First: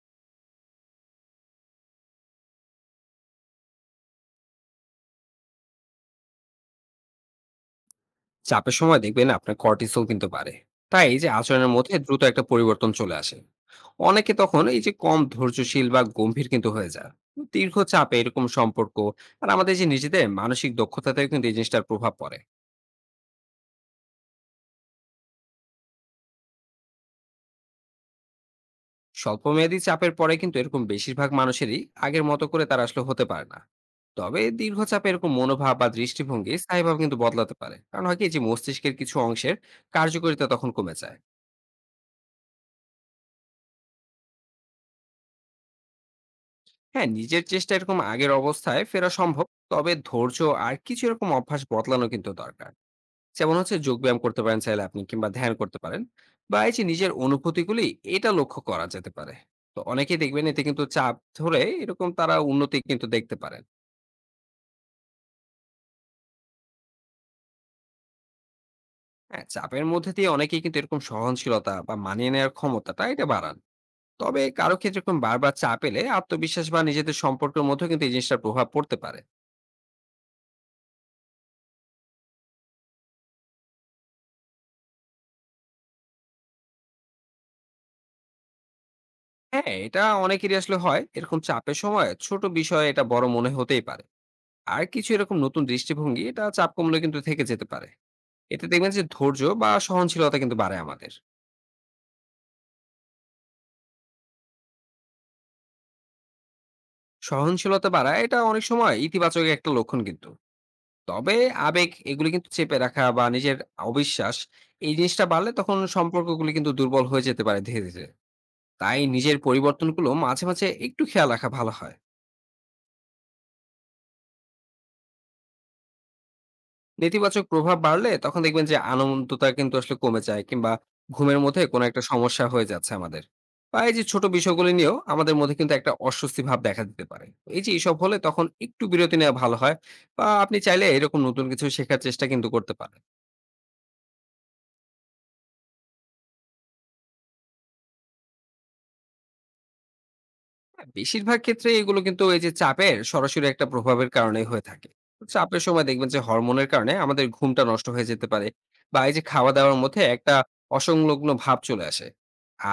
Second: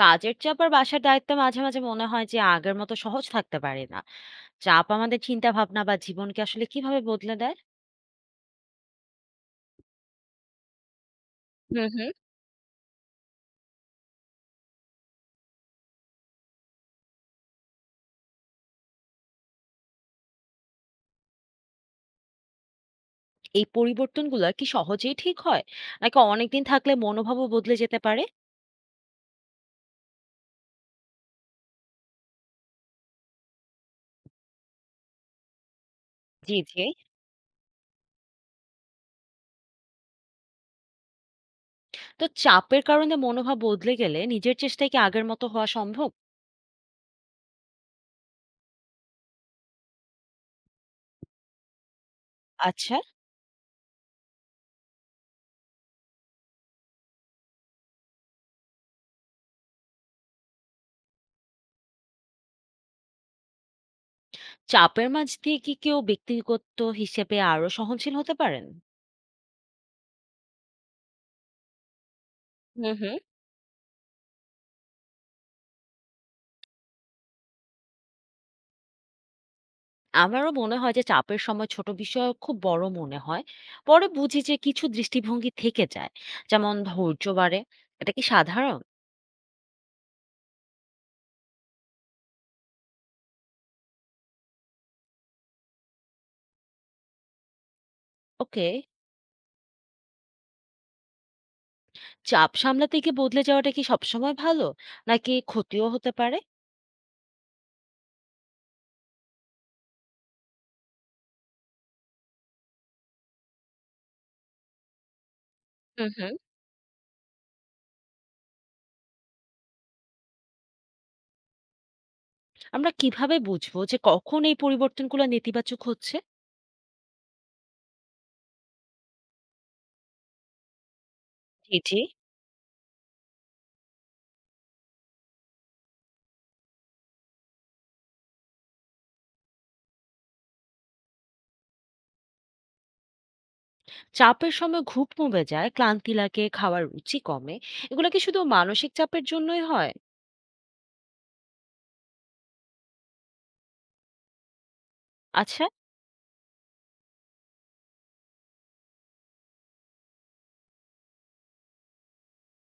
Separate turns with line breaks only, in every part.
কাজের চাপ আর বাসার দায়িত্ব মাঝে মাঝে মনে হয় যে আগের মতো সহজ থাকতে পারে না। চাপ আমাদের চিন্তা ভাবনা বা জীবনকে আসলে কিভাবে বদলে দেয়?
চাপের সময় দেখবেন আপনার কর্টিসল কিন্তু বাড়ে। তাই এই যে আচরণের
হুম
মধ্যে
হুম।
দ্রুত একটা পরিবর্তন চলে আসে। অনেকে তখন এই যে কম ধৈর্যশীল বা গম্ভীর কিন্তু হয়ে যায়। দীর্ঘ চাপে এরকম সম্পর্ক আর আমাদের যে নিজেদের মানসিক দক্ষতাতেও কিন্তু এই জিনিসটার প্রভাব পড়ে।
এই পরিবর্তনগুলো কি সহজেই ঠিক হয়, নাকি অনেকদিন থাকলে মনোভাবও বদলে যেতে পারে?
স্বল্পমেয়াদী চাপের পরে কিন্তু এরকম বেশিরভাগ মানুষেরই আগের মতো করে তারা আসলে হতে পারে না। তবে দীর্ঘ চাপে এরকম মনোভাব বা দৃষ্টিভঙ্গি
জি জি।
স্থায়ীভাবে কিন্তু বদলাতে পারে, কারণ হয় কি যে মস্তিষ্কের কিছু অংশের কার্যকারিতা তখন কমে যায়।
তো চাপের কারণে মনোভাব বদলে গেলে নিজের চেষ্টায় কি আগের মতো হওয়া সম্ভব?
হ্যাঁ, নিজের চেষ্টা এরকম আগের অবস্থায় ফেরা সম্ভব। তবে ধৈর্য আর কিছু এরকম অভ্যাস বদলানো কিন্তু দরকার।
আচ্ছা।
যেমন হচ্ছে যোগব্যায়াম করতে পারেন চাইলে আপনি, কিংবা ধ্যান করতে পারেন। বা এই যে নিজের অনুভূতিগুলি এটা লক্ষ্য করা যেতে পারে। তো অনেকেই দেখবেন এতে কিন্তু চাপ ধরে এরকম তারা উন্নতি কিন্তু দেখতে পারেন।
চাপের মাঝ দিয়ে কি কেউ ব্যক্তিগত হিসেবে আরো সহনশীল হতে পারেন?
হ্যাঁ, চাপের মধ্যে দিয়ে অনেকেই কিন্তু এরকম সহনশীলতা বা মানিয়ে নেওয়ার
হুম
ক্ষমতাটা
হুম।
এটা বাড়ান। তবে কারো ক্ষেত্রে এরকম বারবার চাপ এলে আত্মবিশ্বাস বা নিজেদের সম্পর্কের মধ্যেও কিন্তু এই জিনিসটার প্রভাব পড়তে পারে।
আমারও মনে হয় যে চাপের সময় ছোট বিষয় খুব বড় মনে হয়। পরে বুঝি যে কিছু দৃষ্টিভঙ্গি থেকে যায়, যেমন ধৈর্য বাড়ে। এটা কি সাধারণ?
হ্যাঁ, এটা অনেকেরই আসলে হয়। এরকম চাপের সময় ছোট বিষয় এটা বড় মনে হতেই পারে। আর কিছু এরকম নতুন দৃষ্টিভঙ্গি এটা চাপ কমলে কিন্তু থেকে যেতে পারে। এতে
ওকে।
দেখবেন যে ধৈর্য বা সহনশীলতা কিন্তু বাড়ে আমাদের।
চাপ সামলাতে গিয়ে বদলে যাওয়াটা কি সবসময় ভালো, নাকি ক্ষতিও হতে পারে?
সহনশীলতা বাড়ায় এটা অনেক সময় ইতিবাচক একটা লক্ষণ কিন্তু। তবে আবেগ এগুলো কিন্তু চেপে রাখা বা নিজের অবিশ্বাস এই জিনিসটা বাড়লে তখন
হুম হুম।
সম্পর্কগুলো কিন্তু দুর্বল হয়ে যেতে পারে ধীরে, ধীরে। তাই নিজের পরিবর্তনগুলো মাঝে, মাঝে একটু খেয়াল রাখা ভালো হয়।
আমরা কিভাবে বুঝবো যে কখন এই পরিবর্তনগুলো নেতিবাচক হচ্ছে?
নেতিবাচক প্রভাব বাড়লে তখন দেখবেন যে আনন্দটা কিন্তু আসলে কমে যায়, কিংবা ঘুমের মধ্যে
জি
কোনো
জি।
একটা সমস্যা হয়ে যাচ্ছে আমাদের। বা এই যে ছোট বিষয়গুলি নিয়েও আমাদের মধ্যে কিন্তু একটা অস্বস্তি ভাব দেখা দিতে পারে। তো এই যে এইসব হলে তখন একটু বিরতি নেওয়া ভালো হয়, বা আপনি চাইলে এরকম নতুন কিছু শেখার চেষ্টা কিন্তু করতে পারেন।
চাপের সময় ঘুম কমে যায়, ক্লান্তি লাগে, খাওয়ার রুচি কমে। এগুলো কি শুধু মানসিক চাপের জন্যই হয়?
বেশিরভাগ ক্ষেত্রে এগুলো কিন্তু এই যে চাপের সরাসরি একটা প্রভাবের কারণেই হয়ে থাকে। তো চাপের
আচ্ছা।
সময় দেখবেন যে হরমোনের কারণে আমাদের ঘুমটা নষ্ট হয়ে যেতে পারে, বা এই যে খাওয়া দাওয়ার মধ্যে একটা অসংলগ্ন ভাব চলে আসে।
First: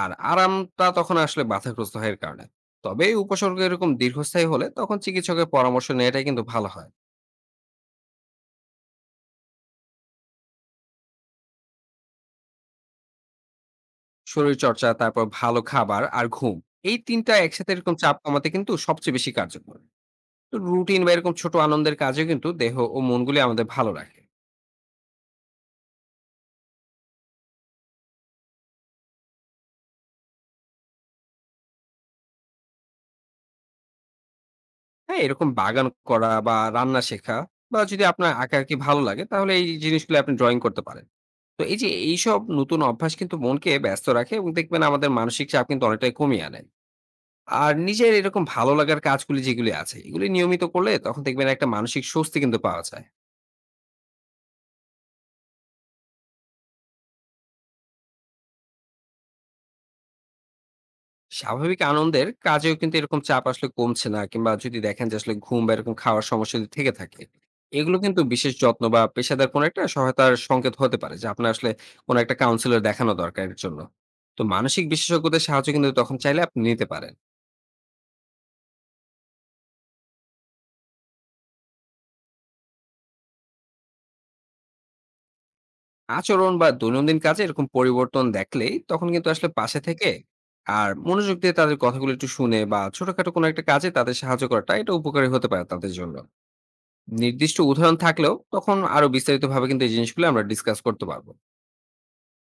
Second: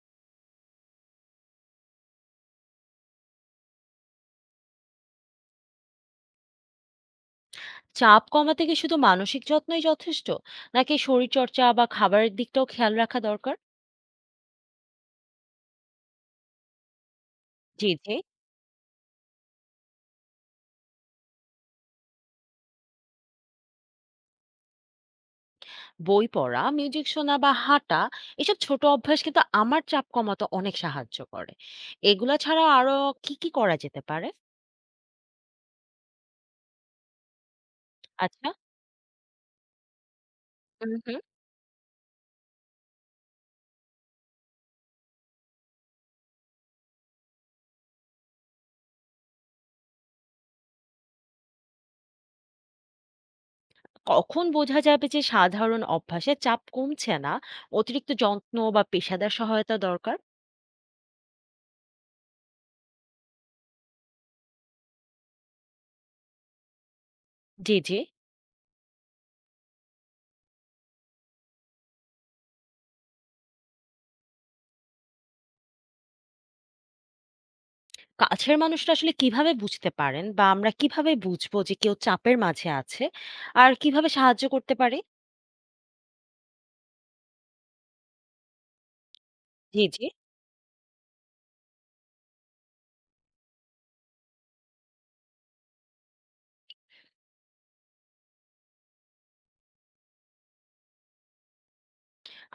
আর আরামটা তখন আসলে বাধাগ্রস্ত হয় এর কারণে। তবে এই উপসর্গ এরকম দীর্ঘস্থায়ী হলে তখন চিকিৎসকের পরামর্শ নেওয়াটাই কিন্তু ভালো হয়।
চাপ কমাতে কি শুধু মানসিক যত্নই যথেষ্ট, নাকি শরীরচর্চা বা খাবারের দিকটাও খেয়াল রাখা দরকার?
শরীর চর্চা, তারপর ভালো খাবার আর ঘুম, এই তিনটা একসাথে
জি
এরকম
জি।
চাপ কমাতে কিন্তু সবচেয়ে বেশি কার্যকর। তো রুটিন বা এরকম ছোট আনন্দের কাজে কিন্তু দেহ ও মনগুলি আমাদের ভালো রাখে।
বই পড়া, মিউজিক শোনা বা হাঁটা, এসব ছোট অভ্যাস কিন্তু আমার চাপ কমাতে অনেক সাহায্য করে। এগুলা ছাড়া আরো কি কি করা যেতে পারে?
হ্যাঁ, এরকম বাগান করা বা রান্না শেখা, বা যদি আপনার
আচ্ছা।
আঁকাআঁকি ভালো লাগে তাহলে এই জিনিসগুলো আপনি ড্রয়িং করতে
হুম
পারেন।
হুম।
তো এই যে এইসব নতুন অভ্যাস কিন্তু মনকে ব্যস্ত রাখে এবং দেখবেন আমাদের মানসিক চাপ কিন্তু অনেকটাই কমিয়ে আনে। আর নিজের এরকম ভালো লাগার কাজগুলি যেগুলি আছে এগুলি নিয়মিত করলে তখন দেখবেন একটা মানসিক স্বস্তি কিন্তু পাওয়া যায়।
কখন বোঝা যাবে যে সাধারণ অভ্যাসে চাপ কমছে না, অতিরিক্ত যত্ন বা পেশাদার সহায়তা দরকার?
স্বাভাবিক আনন্দের কাজেও কিন্তু এরকম চাপ আসলে কমছে না, কিংবা যদি দেখেন যে আসলে ঘুম বা এরকম খাওয়ার সমস্যা যদি থেকে থাকে,
জি
এগুলো
জি।
কিন্তু বিশেষ যত্ন বা পেশাদার কোনো একটা সহায়তার সংকেত হতে পারে যে আপনার আসলে কোনো একটা কাউন্সিলর দেখানো দরকার এর জন্য। তো মানসিক বিশেষজ্ঞদের সাহায্য কিন্তু তখন চাইলে আপনি নিতে পারেন।
কাছের মানুষরা আসলে কিভাবে বুঝতে পারেন, বা আমরা কিভাবে বুঝবো যে কেউ চাপের মাঝে আছে আর কিভাবে সাহায্য করতে পারে?
আচরণ বা দৈনন্দিন কাজে এরকম পরিবর্তন দেখলেই তখন কিন্তু আসলে পাশে
জি, জি।
থেকে আর মনোযোগ দিয়ে তাদের কথাগুলো একটু শুনে, বা ছোটখাটো কোনো একটা কাজে তাদের সাহায্য করাটা এটা উপকারী হতে পারে তাদের জন্য। নির্দিষ্ট উদাহরণ থাকলেও তখন আরো বিস্তারিতভাবে কিন্তু এই জিনিসগুলো আমরা ডিসকাস করতে পারবো।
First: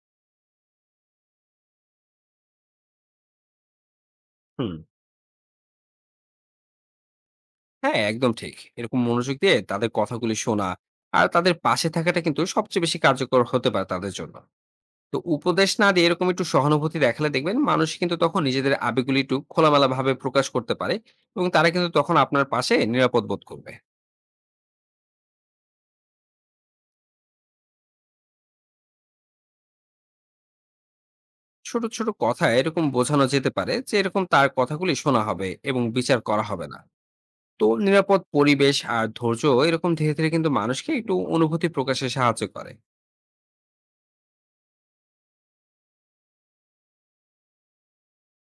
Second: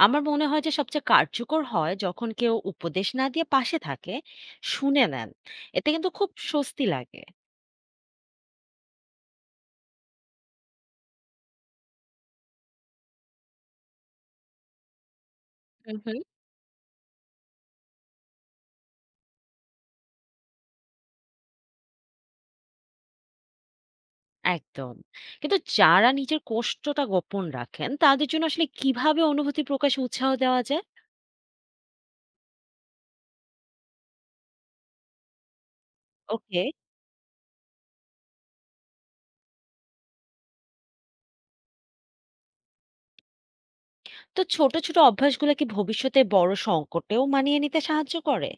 আমার মনে হয় যে সবচেয়ে কার্যকর হয় যখন কেউ উপদেশ না দিয়ে পাশে থাকে,
হুম।
শুনে নেন। এতে কিন্তু খুব স্বস্তি লাগে।
হ্যাঁ, একদম ঠিক। এরকম মনোযোগ দিয়ে তাদের কথাগুলি শোনা আর তাদের পাশে থাকাটা কিন্তু সবচেয়ে বেশি কার্যকর হতে পারে তাদের জন্য। তো উপদেশ না
হুম,
দিয়ে
হুম।
এরকম একটু সহানুভূতি দেখালে দেখবেন মানুষ কিন্তু তখন নিজেদের আবেগগুলি একটু খোলামেলাভাবে প্রকাশ করতে পারে, এবং তারা কিন্তু তখন আপনার পাশে নিরাপদ বোধ করবে।
একদম। কিন্তু যারা নিজের কষ্টটা গোপন রাখেন, তাদের জন্য আসলে কিভাবে অনুভূতি প্রকাশে উৎসাহ দেওয়া যায়?
ছোট, ছোট কথায় এরকম বোঝানো যেতে পারে যে এরকম তার কথাগুলি শোনা হবে এবং বিচার করা
ওকে।
হবে না। তো নিরাপদ পরিবেশ আর ধৈর্য এরকম ধীরে ধীরে কিন্তু মানুষকে একটু অনুভূতি প্রকাশে সাহায্য করে।
তো ছোট, ছোট অভ্যাসগুলো কি ভবিষ্যতে বড় সংকটেও মানিয়ে নিতে সাহায্য করে?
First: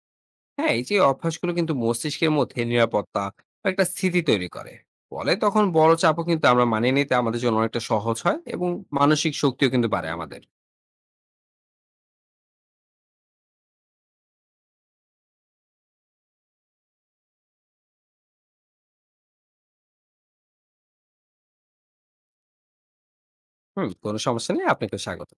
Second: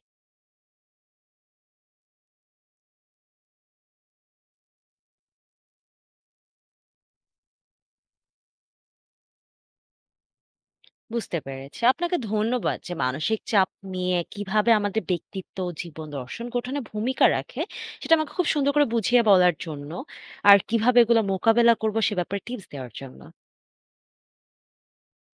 হ্যাঁ, এই যে অভ্যাসগুলো কিন্তু মস্তিষ্কের মধ্যে নিরাপত্তা বা একটা স্থিতি তৈরি করে। ফলে তখন বড় চাপও কিন্তু আমরা মানিয়ে নিতে আমাদের জন্য অনেকটা সহজ হয় এবং মানসিক শক্তিও কিন্তু বাড়ে আমাদের।
বুঝতে পেরেছি। আপনাকে ধন্যবাদ যে মানসিক চাপ নিয়ে কিভাবে আমাদের ব্যক্তিত্ব ও জীবন দর্শন গঠনে ভূমিকা রাখে সেটা আমাকে খুব সুন্দর করে বুঝিয়ে বলার জন্য, আর কিভাবে এগুলো মোকাবেলা করবো সে ব্যাপারে টিপস দেওয়ার জন্য।
হুম, কোনো সমস্যা নেই, আপনাকে স্বাগত।